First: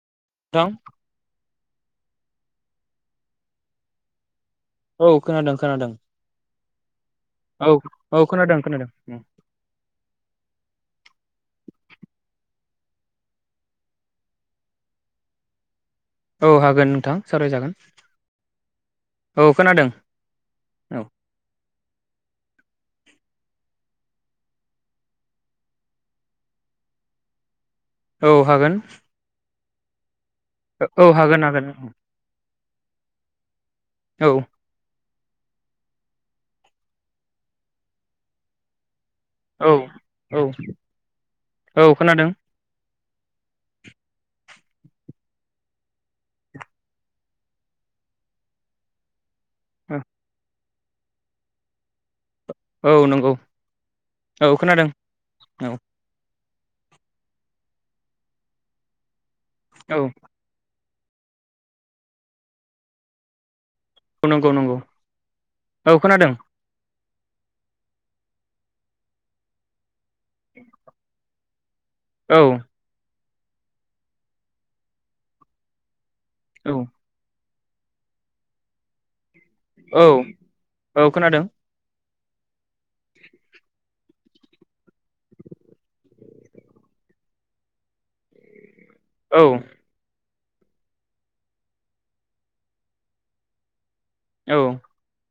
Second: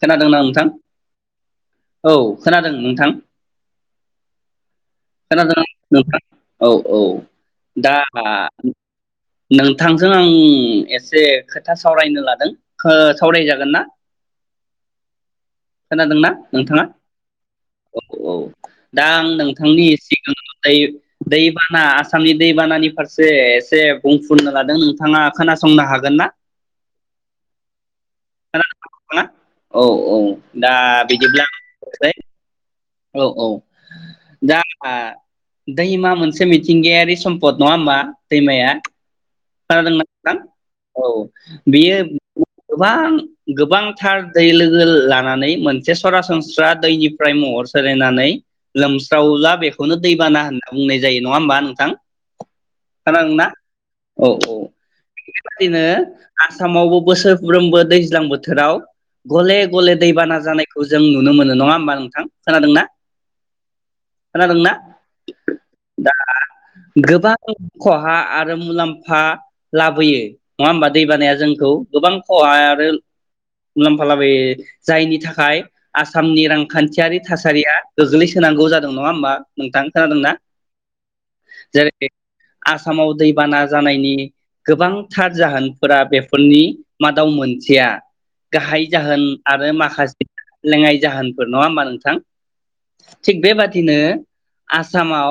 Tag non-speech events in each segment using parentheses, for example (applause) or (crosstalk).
खोनादोंना नोंथां औ खोनादों नोंथां औ खोनादों खोनादों औ औ औ दा औ खोनादों खोनादों नोंथांजों आं एसे खोथा सावरायनो लादों ओ सावरायजागोन ना खोनादोंना औ नोंथाङा हागोन नोंथां सावरायजागोन औ औ दा आं औ नोंथांनि खोनादों सिगां औ दै बार ना आसामनि दैबानानि फारसे एसे बुंफुनो लादों नोंथाङा खोनासंनो हागोन ना औ हागोन खोनासंनो औ औ दा औ हागोन बिदिब्ला आं हागोन बुंनोसै औ औ औ दा दैमा मोनसे मिथिंगायारि सम्पद नङा होमबा दैमाया औ खौनादोंना औ औ औ बियो खोनादों गोबां गोबांथार दै लोगो लानानै मोनसे सरासनस्रा दैनिफ्राय महर सोलायनानै लोमस्रावला बेखौनो दैबाना होना बुंनाय जायो नङा होमबा नोंथां औ नंगौ खोनादोंना? औ औ औ बेबादिनो आसामावबो बोसोरफ्रोमबो दैज्लां बोथोराव गले गले औ दैबाना जानाय खौ जों नुनो मोनो नङा होमबा नोंथां खोनादों ना नंगौ खोनादोंना नंगौ औ दा खोनादों गोबां खहा आरो मुलाम्फा फा लाबोयो नङा होमबा दैबानाया जोंखौ गोबां औ खहा आरो मुलाम्फालाबो जायनि थाखाय आसामनि औ रांखान्थियारि थासारि रिया गोग्लैसोनांगौ जादों नङा होमबा नोंथां औ खोनादोंना औ खोनादों जेरै आसामाव दैबाना जानायनि गोबांथार जाहोनफोरा बेफोरनि मादाव मोनसेया गाहाय जाहोन औ आरो माखासे लेङाइ जाहोनफोर नङा होमबा नोंथां थिग बेबादिनो औ आसामाव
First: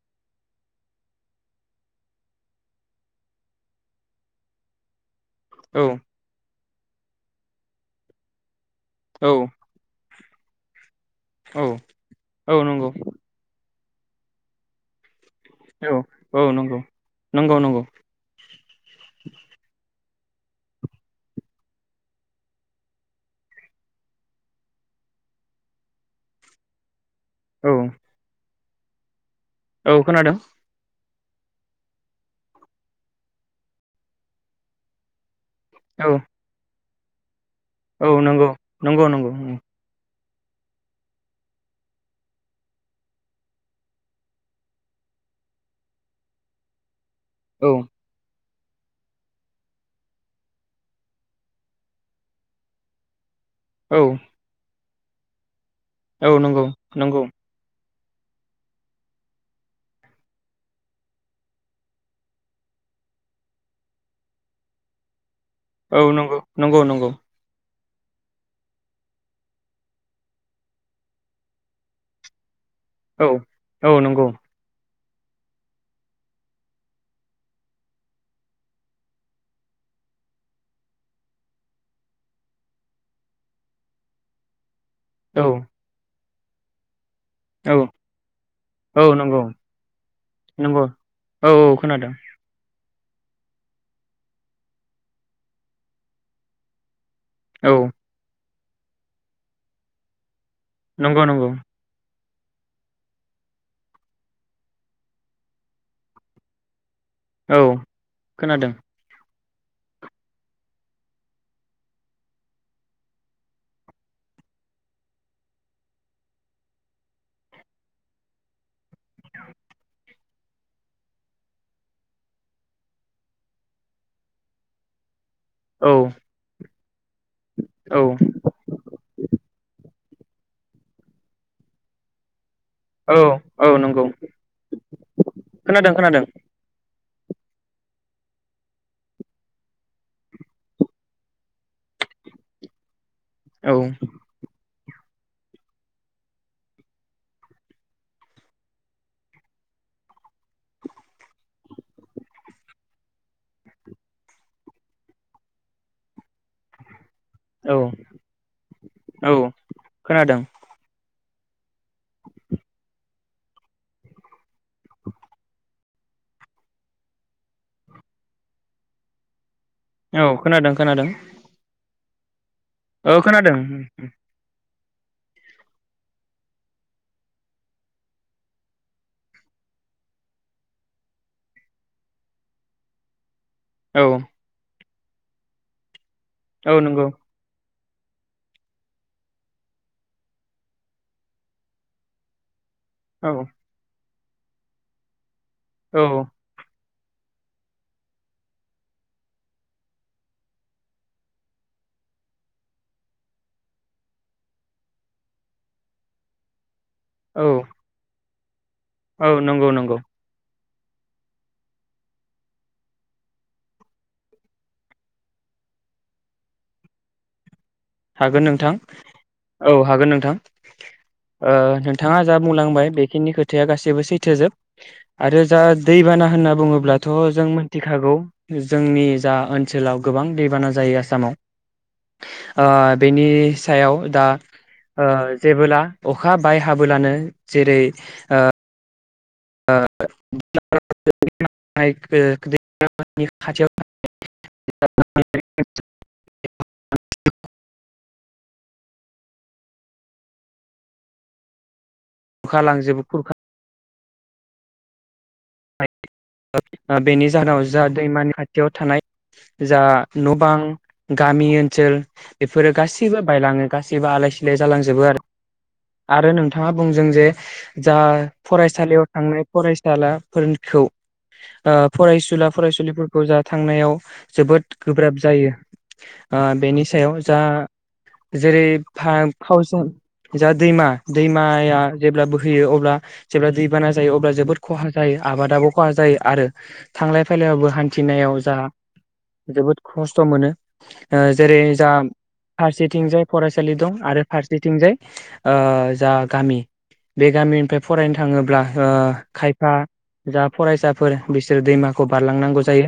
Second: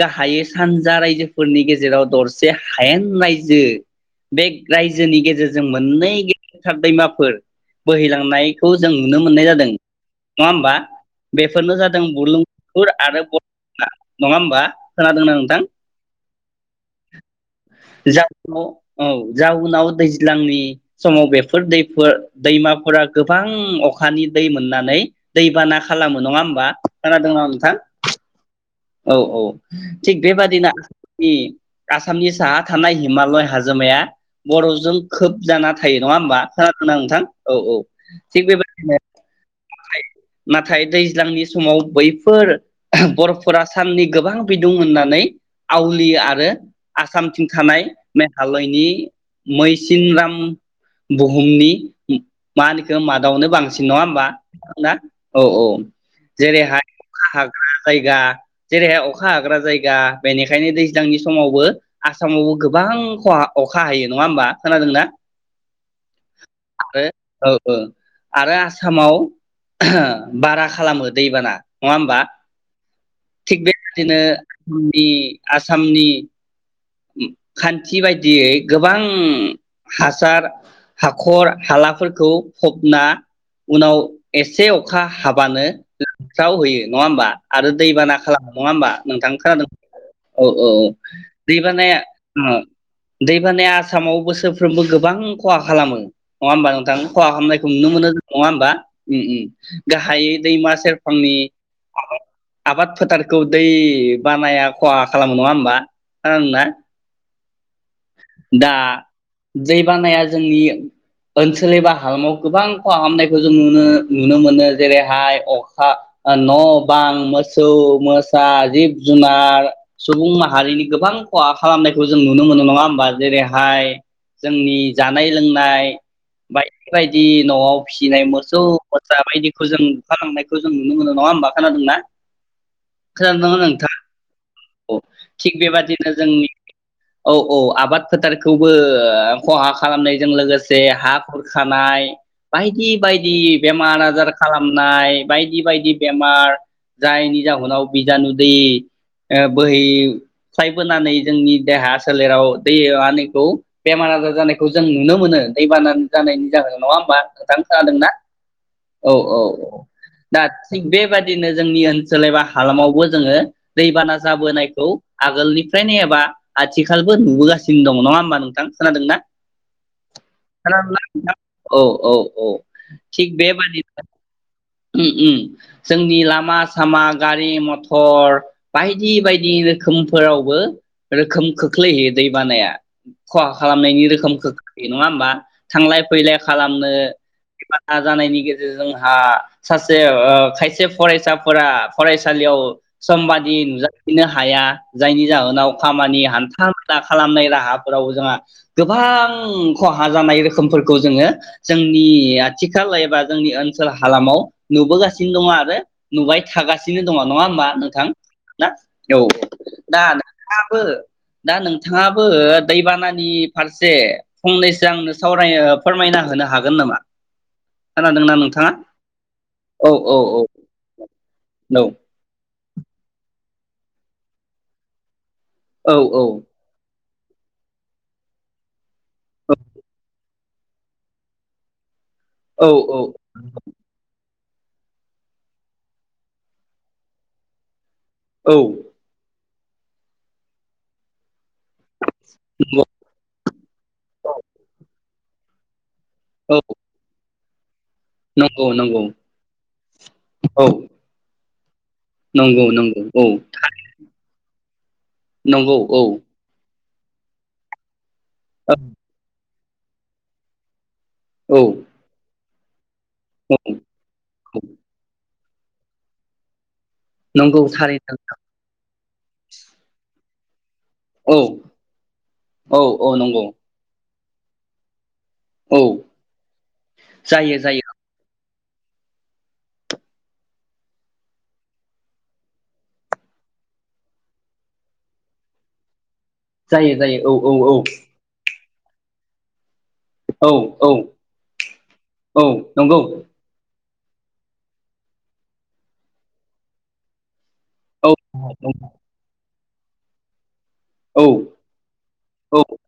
गाहायै सानजा रायजोफोरनि गेजेराव दरसे हायेन रायजो बे रायजोनि गेजेराव जों औ मोननै ग दैमाफोर बोहैलांनाय खौ जों नुनो मोननाय जादों नङा होमबा बेफोरनो औ जादों औ बुलुंबुथुर नंगौ आरो नङा होमबा खोनादों ना औ औ नंगौ नंगौ नंगौ जावनाव औ जावनाव दैज्लांनि समाव बेफोर दैफोर दैमाफोरा गोबां अखानि दै मोननानै दैबाना खालामो नङा होमबा खोनादों ना औ नोंथां औ औ औ थिक खोनादों बेबादिनो (unintelligible) आसामनि साहा थानाय हिमालय हाजोमाया बर'जों खोब जाना थायो औ नङा होमबा खोना नोंथां औ औ थिग नंगौ बेबायदिनो नंगौ नंगौ नाथाय दैज्लांनि समाव बैफोर बरफफोरा साननि गोबां बिदुं होननानै आवलियो आरो आसामथिं औ थानाय मे घालयनि मैसिनराम बुहुमनि मा होनो बेखौ दावनो बांसिन औ नङा होमबा ना औ औ औ नंगौ जेरैहाय नंगौ हाग्रा जायगा जेरैहाय अखा हाग्रा जायगा बेनिखायनो दैज्लांनि समावबो आसामावबो गोबां खहा अखा हायो नङा होमबा खोनादोंना औ नंगौ नंगौ आरो नंगौ औ आरो आसामाव बारा खालामो दैबाना नङा होमबा औ थिग औ बेबायदिनो नंगौ बि आसामनि खान्थि बायदियै गोबां हासार हाखर हालाफोरखौ फबना उनाव एसे अखा औ हाबानो साव होयो नङा होमबा आरो औ दैबाना खालामो नङा होमबा औ नोंथां नंगौ खोनादों औ औ औ नंगौ औ दैबानाया खोनादों (unintelligible) दैबानाया आसामाव बोसोरफ्रोमबो गोबां खहा खालामो नङा होमबा नोंथां खहा खालामनायखौ औ नुनो मोनो नङा होमबा उम उम गाहायै दैमा नंगौ सेरफांनि नंगौ आबाद फोथारखौ दै बानाया खहा खालामो नङा होमबा खोनादों ना औ खोनादों दैबानाया जोंनि ओनसोल एबा हालामाव गोबां खहा खालामनायखौ जों नुनो नुनो मोनो जेरैहाय अखा न' बां मोसौ मोसा जिब जुनार सुबुं माहारिनि गोबां खहा खालामनायखौ जों नुनो मोनो नङा हमबा जेरैहाय जोंनि जानाय औ लोंनाय बाय बेबायदि न'आव औ फिसिनाय मोसौ मोसा बायदिखौ जों हालौनायखौ जों नुनो मोनो नङा होमबा खानादोंना औ खोनादों ना औ नंगौ नोंथां थिग खोनादों बेबादिनो खोनादों जोंनि औ औ आबाद फोथारखौबो खहा खालामनायजों लोगोसे हा खुरखानाय बायदि बायदि औ बेमार आजार खालामनाय बायदि बायदि बेमार जायनि जाहोनाव बिजानु दै ओ बोहैस्लायबोनानै जोंनि देहा सोलेराव दै आनिखौ बेमार आजार जानायखौ जों नुनो मोनो दैबाना जानायनि जाहोनाव नङा होमबा नोंथां औ खोनादोंना औ औ औ दा खोनादों थिख बेबादि नो जोंनि ओनसोल एबा हालामावबो जोङो दैबाना जाबोनायखौ आगोलनिफ्रायनो एबा आथिखालबो नुबोगासिनो दङ नङा होमबा नोंथां खोनादों ना औ खोनादों खोनादोंना खोनादों नोंथां औ औ औ औ थिग खोनादों बेबादिनो उम उम जोंनि लामा सामा गारि मथर बायदि बायदि रोखोमफोरावबो रोखोम खोख्लैहैदों बानाया खहा औ खालामनायनि रोखोमखौ नङा होमबा थांलाय फैलाय औ खालामनो नंगौ जानायनि गेजेरजोंहा सासे खायसे फरायसाफोरा फरायसालियाव औ समबादि नुजा नो हाया जायनि जाहोन नाव औ खामानि हान्था खालामनाय राहाफोराव जोंहा गोबां खहा जानाय रोखोमफोरखौ जोङो जोंनि आथिखाल एबा जोंनि ओनसोल हालामाव नुबोगासिनो दङ आरो नुबाय थागासिनो गासिनो दङ औ नङा होमबा नोंथां ना औ नंगौ नंगौ दा आबो दा नोंथाङाबो दैबानानि फारसे फंनैसो आंनो सावराय फोरमायना होनो हागोन नामा खोनादोंना हागोन नोंथाङा? नोंथां औ हागोन नोंथां ओ नौ नोंथाङा जा बुंलांबाय बेखिनि खोथाया गासैबो सैथो जोब आरो जा औ औ दैबाना होनना बुङोब्ला थ' जों मोनथिखागौ जोंनि जा ओनसोलाव गोबां दैबाना जायो आसामाव आ औ औ बेनि सायाव दा ओ जेबोला अखा बाय हाबोलानो जेरै औ (inaudible) (inaudible) (inaudible) औ नंगौ नंगौ औ खुरखा नोंगौ नोंगौ लांजोबो औ खुरखा नंगौ औ ओ बेनि जाहोनाव जा दैमानि खाथियाव थानाय जा न' बां गामि औ ओनसोल बेफोरो गासि सिबो औ बायलाङो गासिबो आलाय सिलाय जालांजोबो आरो आरो नोंथाङा बुंजों जे नंगौ जा थारैनो फरायसालियाव थांनाय फरायसाला फोरनिखौ ओ औ फरायसुला औ औ फरायसुलिफोरखौ जा नंगौ थांनायाव जोबोद गोब्राब जायो औ ओ बेनि सायाव जा जायो जायो जेरै फा फावसा जा दैमा दैमाया जेब्ला बोहैयो अब्ला जेब्ला दैबाना जायो अब्ला जोबोद खहा जायो आबादाबो खहा जायो आरो जायो जायो थांलाय औ औ फैलायावबो औ हान्थिनायाव जा जोबोद खस्थ' मोनो औ औ ओ जेरै जा औ नंगौ फारसेथिंजाय फरायसालि दं आरो फारसेथिंजाय ओ जा गामि बे गामि बे औ फरायनो थाङोब्ला ओ खाय आ जा फरायसाफोर औ बिसोरो दैमाखौ बारलांनांगौ जायो।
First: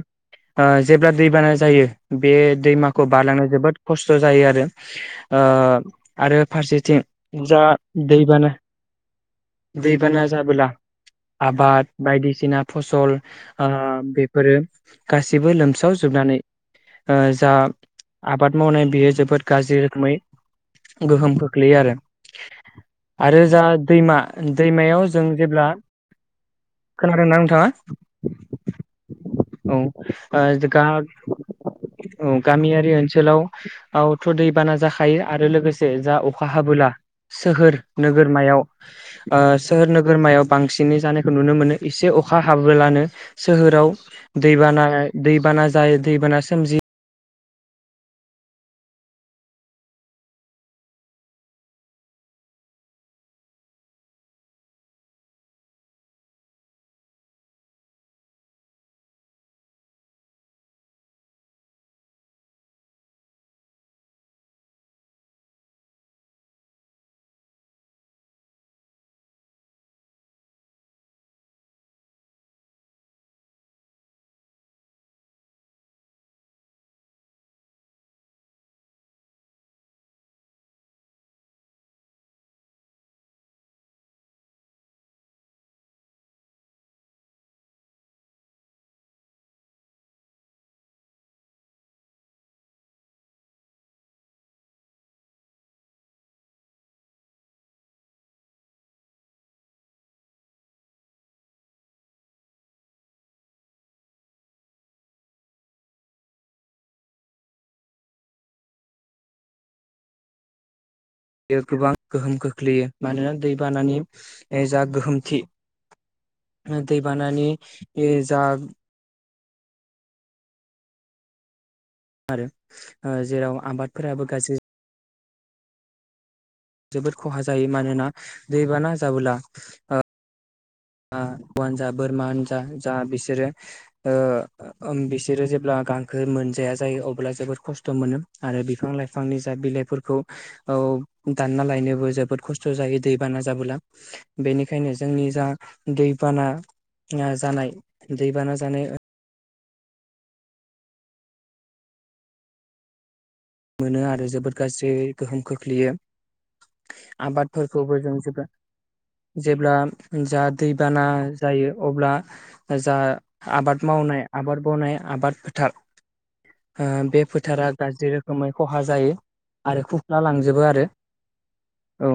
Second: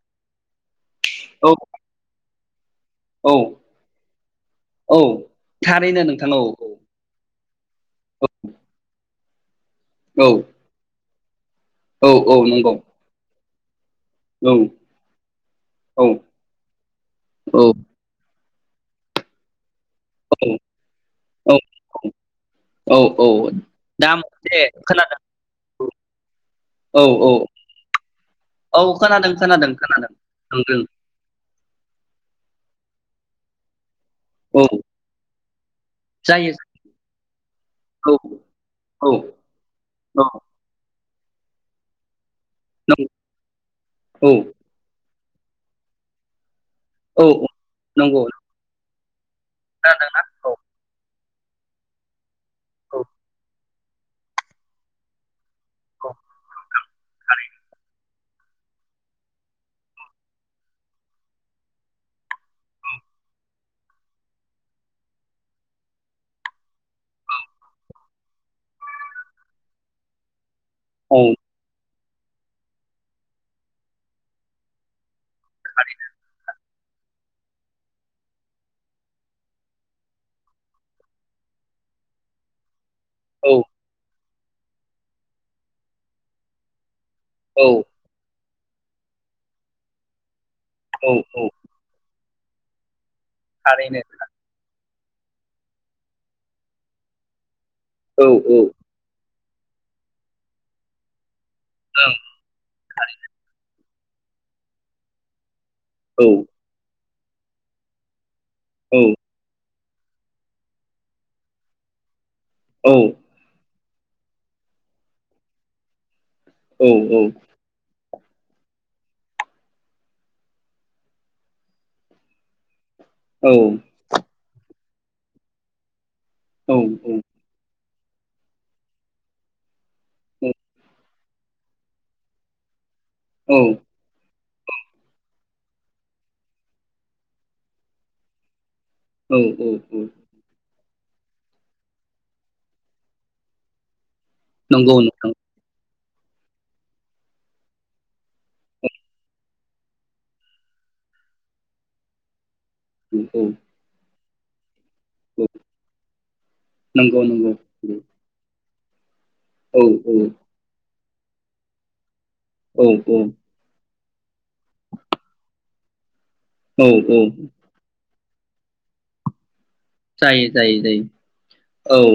आ जेब्ला औ दैबाना जायो बे दैमा खौ औ बारलांनो जोबोद खस्थ' जायो आरो औ ओ थारैनो नोंथां औ आरो फारसेथिं (unintelligible) जा दैबाना दैबाना औ जाबोला आबाद औ औ बायदिसिना नंगौ फसल आ बेफोरो औ गासिबो लोमसाव औ जोबनानै ओ जा औ आबाद मावनाय बियो जोबोद गाज्रि रो खोमै औ गोहोम औ खोख्लैयो आरो औ औ आरो जा दा दैमा मोनसे दैमायाव खोनादों जों जेब्ला हा औ औ खोनादोंना नोंथाङा औ खोनादों खोनादों औ खोनादों जा नोंदों गा औ गामिया बे ओनसोलाव आवथ' औ दैबाना जाखायो आरो लोगोसे जा अखा जायो हाबोला सोहोर औ नोगोरमायाव औ ओ सोहोर औ नोगोरमायाव बांसिनै जानाय खो नुनो मोनो एसे अ खा हाबोलानो नों सोहोराव औ दैबाना दैबाना जायो दैबाना सोमजि औ औ नंगौ खोनादों ना औ औ औ औ (inaudible) औ औ औ औ थारैनो औ औ ओं थारैनो। औ औ बे गोबां गोहोम खोख्लैयो औ मानोना दै बानानि ए जा गोहोम थि औ दैबानानि ए जा आरो औ जेराव आबादफोराबो गाज्रि औ जोबोद खहा जायो मानोना दैबा ना जाबोला ओ (unintelligible) बोरमा हानजा जा बिसोरो औ बिसोरो जेब्ला गांखो मोनजाया जायो अब्ला जोबोद खस्थ' मोनो आरो बिफां औ लाइफांनि जा औ बिलाइफोरखौ औ दानना लायनोबो जोबोद खस्थ' जायो दैबाना जाबोला बेनिखायनो नंगौ जोंनि नोंथां जा दैबाना जानाय दैबाना जानाय ओ औ औ मोनो आरो जोब फोर गासिब ओ गोहोम खोख्लैयो नंगौ नंगौ औ आबादफोरखौबो जों जोबोद जेब्ला औ जा दैबाना जायो अब्ला औ जा आबाद मावनाय आबाद मावनाय आबाद फोथार ओ औ औ बे फोथारा गाज्रि रोखोम गोमै खहा जायो आरो खुफ्ला जायो लांजोबो जायो आरो जायो औ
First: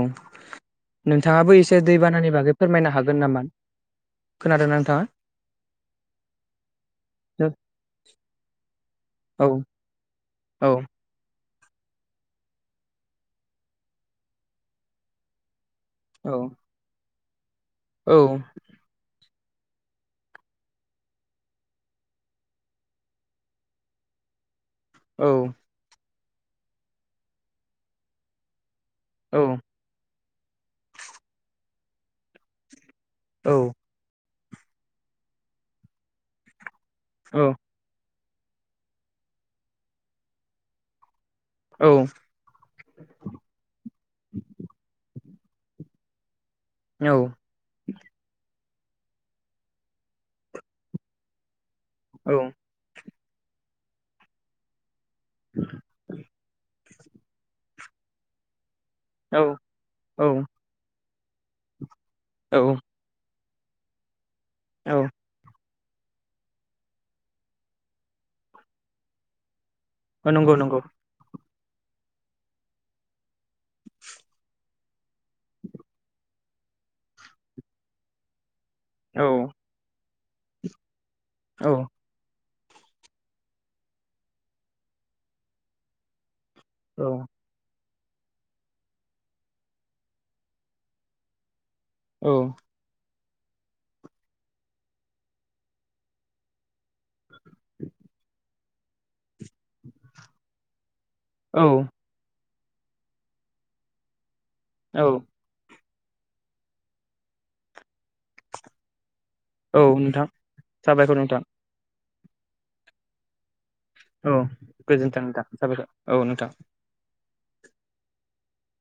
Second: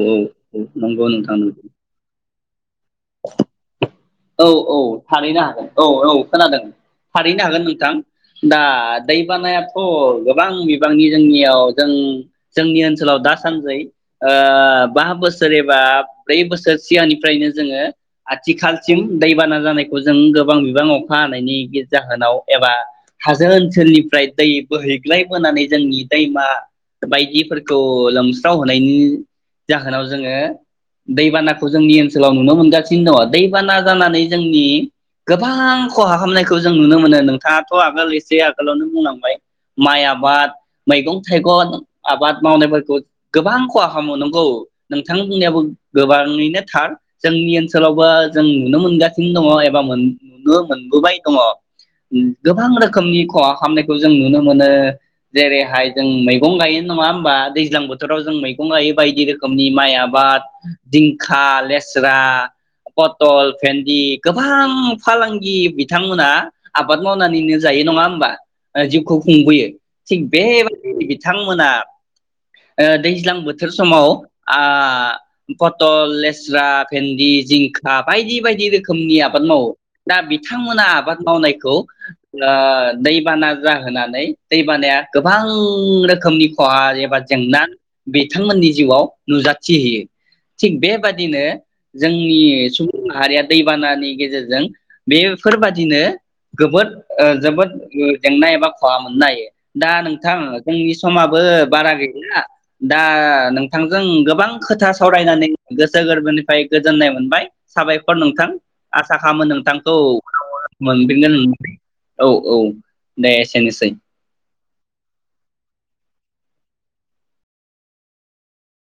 नोंथाङाबो एसे दैबानानि बागै फोरमायनो हागोन नामा औ खोनादों औ नोंथाङा? थारैनो हागोन औ औ खोनादों थारैनो औ हागोन नोंथां दा दै औ बानायाथ' गोबां गोबां औ बिबांनि जों याव जों जोंनि ओनसोलाव दा सानजै बा बोसोरे बा औ ब्रै बोसोर सिगांनि फ्रायनो जोङो औ आथिखाल दैबाना जानायखौ जों गोबां बिबां अखा हानायनि जाहोनाव एबा हाजो ओनसोलनिफ्राय दै औ बोहैग्लायबोनानै जोंनि दैमा बायदिफोरखौ लोमस्राव हो नायनि औ जाहोनाव जोङो दैबाना खौ जोंनि ओनसोलाव नुनो मोनगासिनो दङ औ बाना जाना नै जोंनि गोबां खहा खालामनायखौ जों नुनो मोनो औ नोंथाङाथ' आगोल ए से आगोलावनो बुंलांबाय माइ आबाद मैगं थाइगं आबाद मावनायफोरखौ गोबां खहा खालामो नंगौ नोंथां (unintelligible) गोबाङैनो नोंथां जोंनि ओनसोलावबो नुनो मोनगासिनो दङ एबा नुनो मोनबोबाय दङ गोबां रोखोमनि खहा खालामनायखौ जों नुनो मोनो जेरैहाय जों मैगं गायो नङा होमबा दैज्लां बोथोराव जों मै गं गायो बायदि औ रोखोमनि माइ औ आबाद जिं खा ले स्रा औ पटल भेन्दि गोबां फालांगि बिथांमोना आबाद मावनानैनो जायो नङा होमबा जिउखौ खुंबोयो थिग औ बे नंगौ नंगौ बायदिनो बिथां मोना ओ दैज्लां बोथोर समाव ओ फथल लेस्रा भेन्दि जिं खा बायदि बायदि रो खोमनि औ आबाद मावो दा बिथांमोना आबाद औ मावनायखौ ओ दैबाना जाहोनानै दैबानाया गोबां रोखोमनि खहा औ एबा जेंना बिथांमोननि जिउआव नुजाथिहैयो थिग बेबादिनो औ जोंनि सुबुं माहारिया दैबानानि गेजेरजों बेफोरबादिनो गोबोद ओ जोबोद जेंना एबा खहा मोननो हायो दा नोंथां जोंनि समाबो बारा गैला दा नोंथांजों गोबां खोथा औ सावरायनानै गो गोसो गोरबोनिफ्राय गोजोननाय मोनबाय साबायखर नोंथां आ थाखामोन औ नोंथांखौ नोंथां उनाव साबायखर मोनफिनगोन नोंथां होननानै औ औ दे एसेनोसै औ गोजोनथों नोंथां जाबाय औ नोंथां